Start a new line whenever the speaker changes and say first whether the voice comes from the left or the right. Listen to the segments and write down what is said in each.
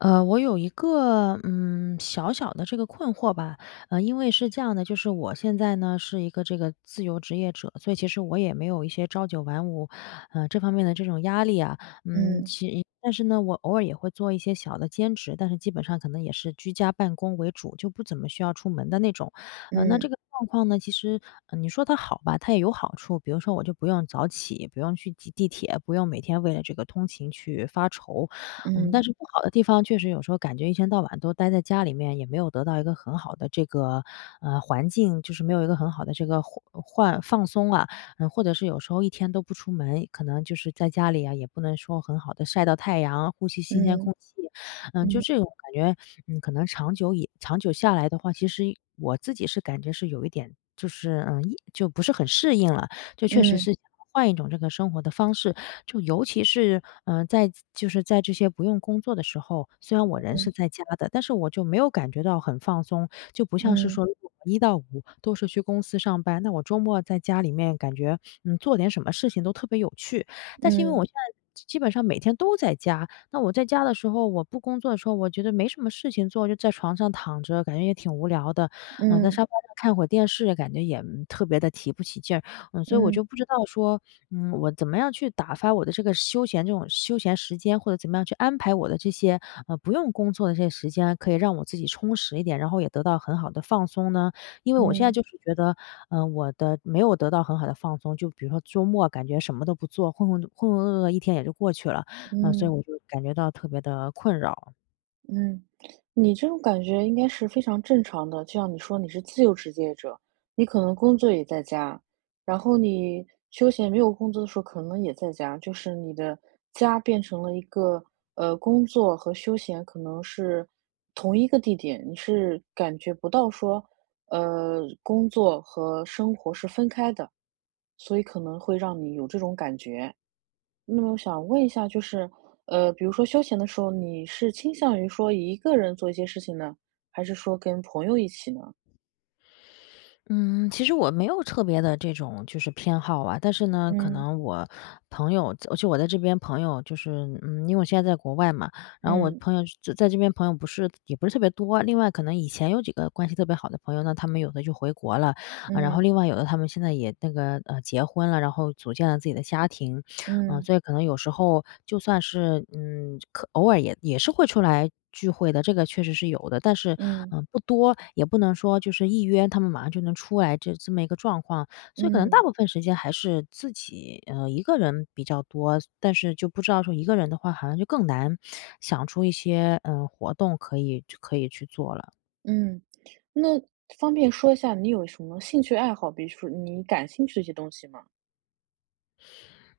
left: 呃，我有一个，嗯，小小的这个困惑吧。呃，因为是这样的，就是我现在呢，是一个这个自由职业者，所以其实我也没有一些朝9晚5，呃，这方面的这种压力啊。嗯，
right: 嗯。
left: 其实一但是呢，我偶尔也会做一些小的兼职，但是基本上可能也是居家办公为主，就不怎么需要出门的那种。呃，那这
right: 嗯。
left: 个状况呢，其实嗯，你说它好吧，它也有好处。比如说我就不用早起、不用去挤地铁，不用每天为了这个通勤去发愁。嗯，但
right: 嗯。
left: 是不好的地方，确实有时候感觉一天到晚都待在家里面，也没有得到一个很好的这个，呃，环境。就是没有一个很好的这个环呃，换放松，啊。或者是有时候一天都不出门，可能就是在家里呀，也不能说很好地晒到太阳、呼吸新鲜
right: 嗯。
left: 空气。呃，就
right: 嗯。
left: 这种感觉，嗯，可能长久以长久下来的话，其实我自己是感觉是有一点就是，嗯就不是很适应了。就确实
right: 嗯。
left: 是换一种这个生活的方式，就尤其是，嗯，在自就是在这些不用工作的时候，虽然我人是
right: 嗯。
left: 在家的，但是我就没有感觉到很放松。就不像是
right: 嗯。
left: 说那种一到五，都是去公司上班，那我周末在家里面感觉，嗯，做点什么事情都特别有趣。但是因为
right: 嗯。
left: 我现在基基本上每天都在家。那我在家的时候，我不工作的时候，我觉得没什么事情做，就在床上躺着，感觉也挺无聊的。呃，在
right: 嗯。
left: 沙发上看会儿电视，感觉也，嗯，特别地提不起劲儿。嗯，所以我
right: 嗯。
left: 就不知道说。嗯，我怎么样去打发我的这个休闲这种休闲时间，或者怎么样去安排我的这些，呃，不用工作的这些时间，可以让我自己充实一点，然后也得到很好的放松呢？因为我现在
right: 嗯。
left: 就是觉得，呃，我的没有得到很好的放松。就比如说周末，啊，感觉什么都不做，浑浑浑浑噩噩一天也就过去了。呃，所以
right: 嗯。
left: 我就感觉到特别地困扰。
right: 嗯。你这种感觉应该是非常正常的。就像你说你是自由职业者，你可能工作也在家，然后你休闲没有工作的时候可能也在家，就是你的家变成了一个，呃，工作和休闲可能是同一个地点。你是感觉不到说，呃，工作和生活是分开的，所以可能会让你有这种感觉。那么我想问一下就是，呃，比如说休闲的时候，你是倾向于说一个人做一些事情呢，还是说跟朋友一起呢？
left: 嗯，其实我没有特别的这种就是偏好啊，但是呢，可
right: 嗯。
left: 能我朋友仄而且我在这边朋友就是嗯，因为我现在在国外嘛，然后我
right: 嗯。
left: 朋友就仄在这边朋友不是也不是特别多。另外，可能以前有几个关系特别好的朋友，那他们有的就回国了，呃，然后
right: 嗯。
left: 另外有的他们现在也那个，呃，结婚了，然后组建了自己的家庭。呃，
right: 嗯。
left: 所以可能有时候就算是嗯，就可偶尔也也是会出来聚会的，这个确实是有的。但是，
right: 嗯。
left: 呃，不多，也不能说就是一约他们马上就能出来这这么一个状况，所以可能大
right: 嗯。
left: 部分时间还是自己，呃，一个人比较多。所但是就不知道说一个人的话，好像就更难想出一些，呃，活动可以就可以去做了。
right: 嗯。那，方便说一下你有什么兴趣爱好，比如说你感兴趣的一些东西吗？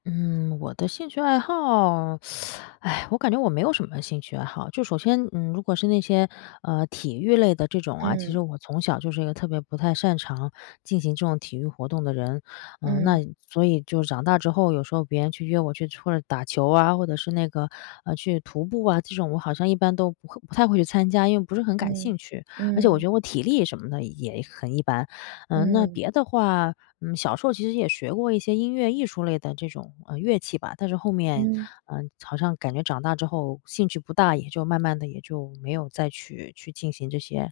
left: 嗯，我的兴趣爱好？唉，我感觉我没有什么兴趣爱好。就首先嗯，如果是那些，呃，体育类的这种啊，其实
right: 嗯。
left: 我从小就是一个特别不太擅长进行这种体育活动的人，呃，那
right: 嗯。
left: 所以就长大之后，有时候别人去约我去或者打球啊，或者是那个呃，去徒步啊。这种我好像一般都不会不太会去参加，因为不是很感
right: 嗯，
left: 兴趣，而且我觉
right: 嗯。
left: 得我体力什么的也很一般。呃，那
right: 嗯。
left: 别的话，嗯，小时候其实也学过一些音乐艺术类的这种，呃，乐器吧，但是后面，
right: 嗯。
left: 呃，好像感觉长大之后兴趣不大，也就慢慢的也就没有再去去进行这些，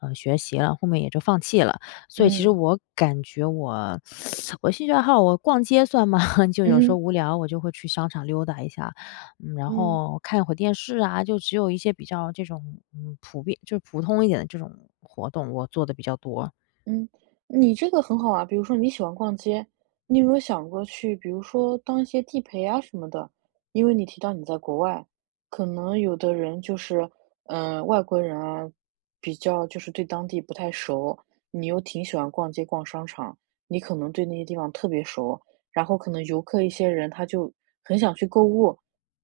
left: 呃，学习了，后面也就放弃了。所以其实
right: 嗯。
left: 我感觉我 我兴趣爱好，我逛街算吗？就有时候
right: 嗯。
left: 无聊，我就会去商场溜达一下，嗯，然
right: 嗯。
left: 后看会儿电视啊，就只有一些比较这种，嗯，普遍就是普通一点的这种活动，我做得比较多。
right: 嗯，你这个很好啊。比如说你喜欢逛街，你有没有想过去比如说当一些地陪啊什么的？因为你提到你在国外，可能有的人就是呃，外国人啊，比较就是对当地不太熟，你又挺喜欢逛街、逛商场，你可能对那些地方特别熟，然后可能游客一些人，他就很想去购物，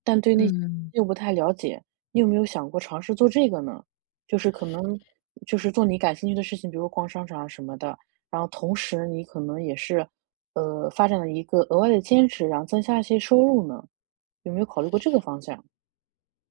right: 但对那些
left: 嗯。
right: 又不太了解，你有没有想过尝试做这个呢？就是可能就是做你感兴趣的事情，比如逛商场啊什么的，然后同时你可能也是，呃，发展了一个额外的兼职，然后增加一些收入呢？有没有考虑过这个方向？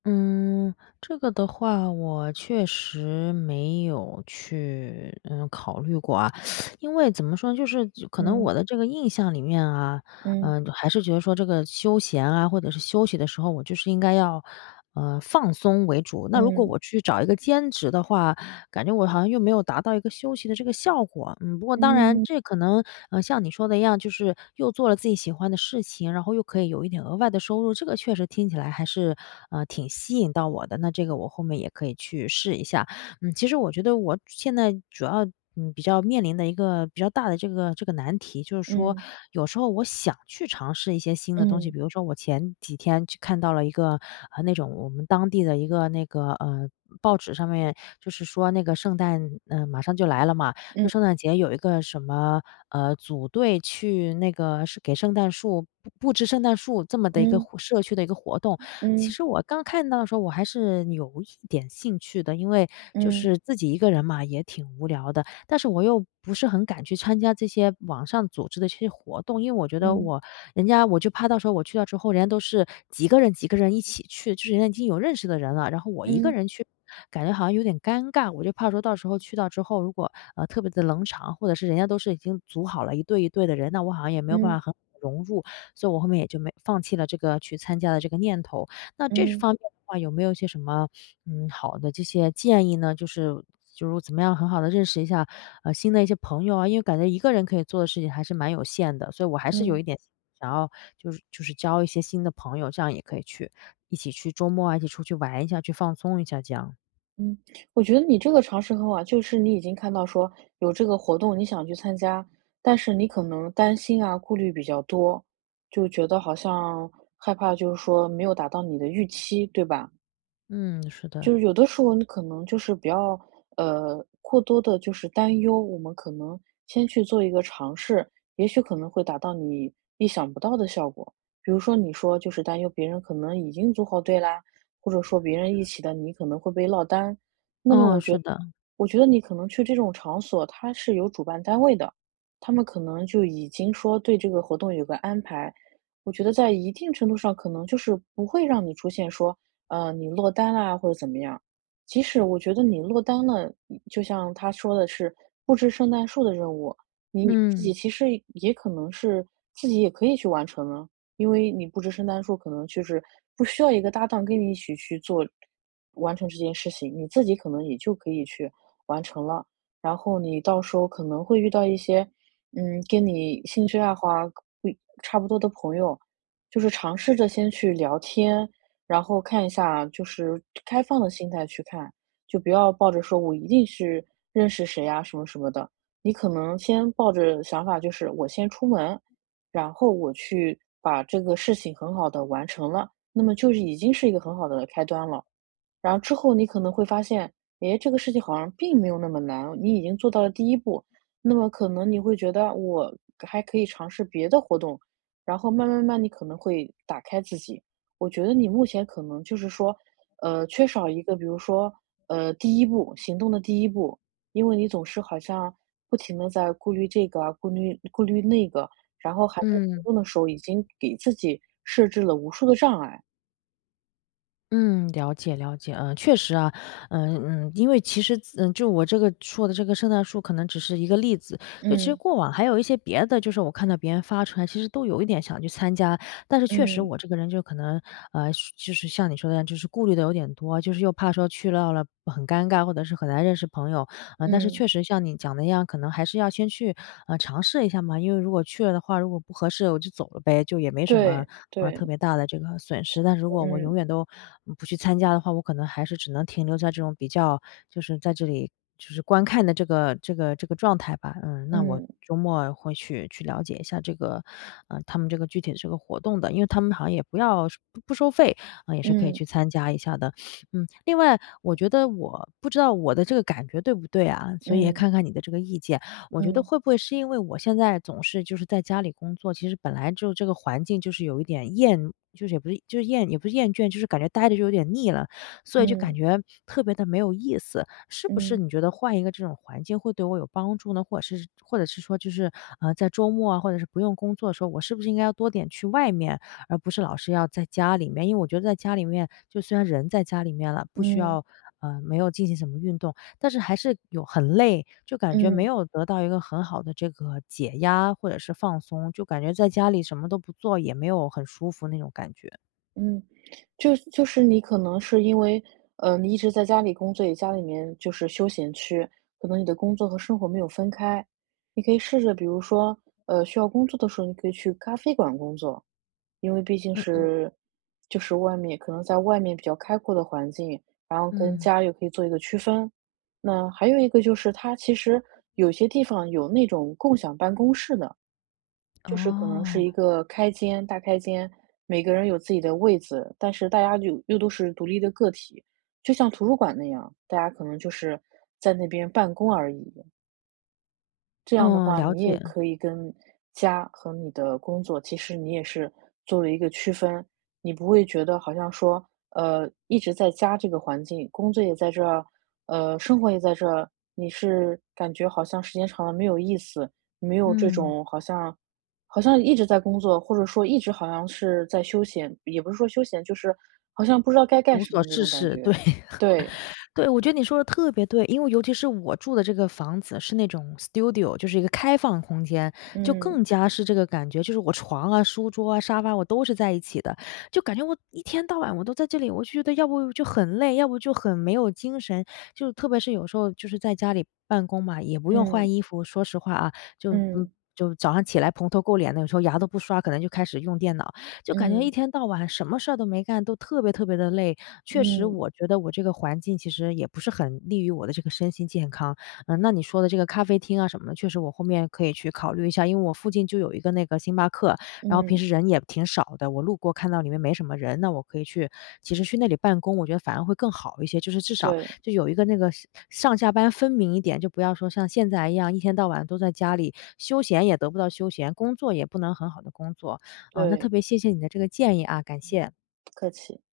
left: 嗯，这个的话，我确实没有去，呃，考虑过啊。因为怎么说呢，就是就可能
right: 嗯。
left: 我的这个印象里面啊，
right: 嗯。
left: 呃，还是觉得说这个休闲啊，或者是休息的时候，我就是应该要，呃，放松为主。那如果
right: 嗯。
left: 我去找一个兼职的话，感觉我好像又没有达到一个休息的这个效果，不过当然，
right: 嗯。
left: 这可能，呃，像你说的一样，就是又做了自己喜欢的事情，然后又可以有一点额外的收入，这个确实听起来还是，呃，挺吸引到我的，那这个我后面也可以去试一下。嗯，其实我觉得我主现在主要，嗯，比较面临的一个比较大的这个这个难题就是说，
right: 嗯。
left: 有时候我想去尝试一些新的东西。
right: 嗯。
left: 比如说我前几天就看到了一个，呃，那种我们当地的一个那个，呃，报纸上面就是说那个圣诞呃，马上就来了嘛。就
right: 嗯。
left: 圣诞节有一个什么，呃，组队去那个是给圣诞树布布置圣诞树这么的一个
right: 嗯。
left: 互社区的一个活动。其
right: 嗯。
left: 实我刚看到的时候，我还是有一点兴趣的，因为就
right: 嗯。
left: 是自己一个人嘛，也挺无聊的。但是我又不是很敢去参加这些网上组织的这些活动，因为我觉得
right: 嗯。
left: 我人家我就怕到时候我去了之后，人家都是几个人几个人一起去，就是人家已经有认识的人了，然后我一个
right: 嗯。
left: 人去，感觉好像有点尴尬。我就怕说到时候去到之后，如果，呃，特别的冷场，或者是人家都是已经组好了一队一队的人，那我好像也没有办法
right: 嗯。
left: 很好地融入，所以我后面也就没放弃了这个去参加的这个念头。那这
right: 嗯。
left: 方面的话，有没有一些什么，嗯，好的这些建议呢？就是就是我怎么样很好地认识一下，呃，新的一些朋友啊？因为感觉一个人可以做的事情还是蛮有限的，所以我还是有
right: 嗯。
left: 一点想要就是就是交一些新的朋友，这样也可以去一起去周末啊，一起出去玩一下，去放松一下这样。
right: 嗯，我觉得你这个尝试很好啊。就是你已经看到说有这个活动你想去参加，但是你可能担心啊，顾虑比较多，就觉得好像害怕就是说没有达到你的预期，对吧？
left: 嗯，是
right: 就
left: 的。
right: 有的时候，你可能就是不要，呃，过多地就是担忧，我们可能先去做一个尝试，也许可能会达到你意想不到的效果。比如说，你说，就是担忧别人可能已经组好队啦，或者说别人一起的，你可能会被落单儿。那么
left: 哦，
right: 我觉
left: 是
right: 得
left: 的。
right: 我觉得你可能去这种场所，它是有主办单位的，他们可能就已经说，对这个活动有个安排。我觉得在一定程度上，可能就是不会让你出现说，呃，你落单啦，或者怎么样。即使我觉得你落单了，嗯，就像它说的是“布置圣诞树”的任务。你自
left: 嗯。
right: 己其实也可能是自己也可以去完成啊。因为你布置圣诞树，可能就是不需要一个搭档跟你一起去做完成这件事情，你自己可能也就可以去完成了。然后你到时候可能会遇到一些，嗯，跟你兴趣爱好啊，会差不多的朋友。就是尝试着先去聊天，然后看一下，就是 开放的心态去看。就不要抱着说“我一定是认识谁啊”，什么什么的。你可能先抱着想法就是，我先出门，然后我去把这个事情很好地完成了，那么就是已经是一个很好的开端了。然后之后，你可能会发现：“哎，这个事情好像并没有那么难。”你已经做到了第1步，那么可能你会觉得：“我还可以尝试别的活动。”然后慢慢慢慢，你可能会打开自己。我觉得你目前可能就是说，呃，缺少一个比如说，呃，第1步行动的第1步，因为你总是好像不停地在顾虑这个啊，顾虑顾虑那个，然后还在活
left: 嗯。
right: 动的时候，已经给自己设置了无数的障碍。
left: 嗯，了解了解。呃，确实啊，嗯嗯。因为其实子呃，就我这个说的这个圣诞树可能只是一个例子，就其实
right: 嗯。
left: 过往还有一些别的。就是我看到别人发出来其实都有一点想去参加，但是确实
right: 嗯。
left: 我这个人就可能，呃，就就是像你说的一样，就是顾虑的有点多，就是又怕说去到了，很尴尬，或者是很难认识朋友。呃，但是
right: 嗯。
left: 确实像你讲的那样，可能还是要先去，呃，尝试一下嘛。因为如果去了的话，如果不合适我就走了呗，就也没什么，
right: 对，
left: 呃，
right: 对。是
left: 特
right: 的，
left: 别大的这个损失。但如果我永
right: 嗯。
left: 远都，嗯，不去参加的话，我可能还是只能停留在这种比较就是在这里就是观看的这个这个这个状态吧。嗯，那我
right: 嗯。
left: 周末会去去了解一下这个呃，他们这个具体的这个活动的。因为他们好像也不要是不不收费，呃，也是可以去
right: 嗯。
left: 参加一下的。嗯，另外，我觉得我不知道我的这个感觉对不对啊？所以也
right: 嗯。
left: 看看你的这个意见。我觉得
right: 嗯。
left: 会不会是因为我现在总是就是在家里工作，其实本来就这个环境就是有一点厌就是也不是就是厌也不是厌倦，就是感觉呆着就有点腻了。所以就感
right: 嗯。
left: 觉，特别地没有意思。是不是
right: 嗯。
left: 你觉得换一个这种环境会对我有帮助呢？或者是或者是说就是，呃，在周末啊，或者是不用工作的时候，我是不是应该要多点去外面，而不是老是要在家里面。因为我觉得在家里面，就虽然人在家里面了，不需
right: 嗯。
left: 要呃，没有进行什么运动，但是还是有很累，就感觉没
right: 嗯。
left: 有得到一个很好的这个解压或者是放松，就感觉在家里什么都不做，也没有很舒服那种感觉。
right: 嗯，就就是你可能是因为，呃，你一直在家里工作，也家里面就是休闲区，可能你的工作和生活没有分开。你可以试着，比如说，呃，需要工作的时候，你可以去咖啡馆工作，因为毕竟
left: 嗯嗯。
right: 是就是外面可能在外面比较开阔的环境，然后跟
left: 嗯。
right: 家又可以做一个区分。那还有一个就是，它其实有些地方有那种共享办公室的，就是可能是一
left: 哦。
right: 个开间大开间，每个人有自己的位子，但是大家就又都是独立的个体，就像图书馆那样，大家可能就是在那边办公而已。这样的
left: 嗯，
right: 话，
left: 了
right: 你也
left: 解。
right: 可以跟家和你的工作其实你也是做了一个区分。你不会觉得好像说，呃，一直在家这个环境，工作也在这儿，呃，生活也在这儿，你是感觉好像时间长了没有意思，没有这
left: 嗯。
right: 种好像好像一直在工作，或者说一直好像是在休闲也不是说休闲，就是好像不知道该干
left: 无
right: 什
left: 所
right: 么那
left: 事
right: 种感
left: 事，
right: 觉，
left: 对。
right: 对。
left: 对，我觉得你说得特别对，因为尤其是我住的这个房子是那种 studio，就是一个开放空间，就
right: 嗯。
left: 更加是这个感觉。就是我床啊、书桌啊、沙发我都是在一起的，就感觉我一天到晚我都在这里，我就觉得要不就很累，要不就很没有精神。就特别是有时候就是在家里办公嘛，也不用
right: 嗯。
left: 换衣服，说实话啊，就，嗯，
right: 嗯。
left: 就早上起来蓬头垢脸的，有时候牙都不刷，可能就开始用电脑，就感觉一
right: 嗯。
left: 天到晚什么事儿都没干，都特别特别地累，确实
right: 嗯。
left: 我觉得我这个环境其实也不是很利于我的这个身心健康。呃，那你说的这个咖啡厅啊什么的，确实我后面可以去考虑一下。因为我附近就有一个那个星巴克，然后
right: 嗯。
left: 平时人也挺少的，我路过看到里面没什么人，那我可以去其实去那里办公，我觉得反而会更好一些。就是至少
right: 对。
left: 就有一个那个是上下班分明一点，就不要说像现在一样，一天到晚都在家里，休闲也得不到休闲，工作也不能很好地工作。呃，那
right: 对。
left: 特别谢谢你的这个建议啊，感
right: 不
left: 谢。
right: 客气。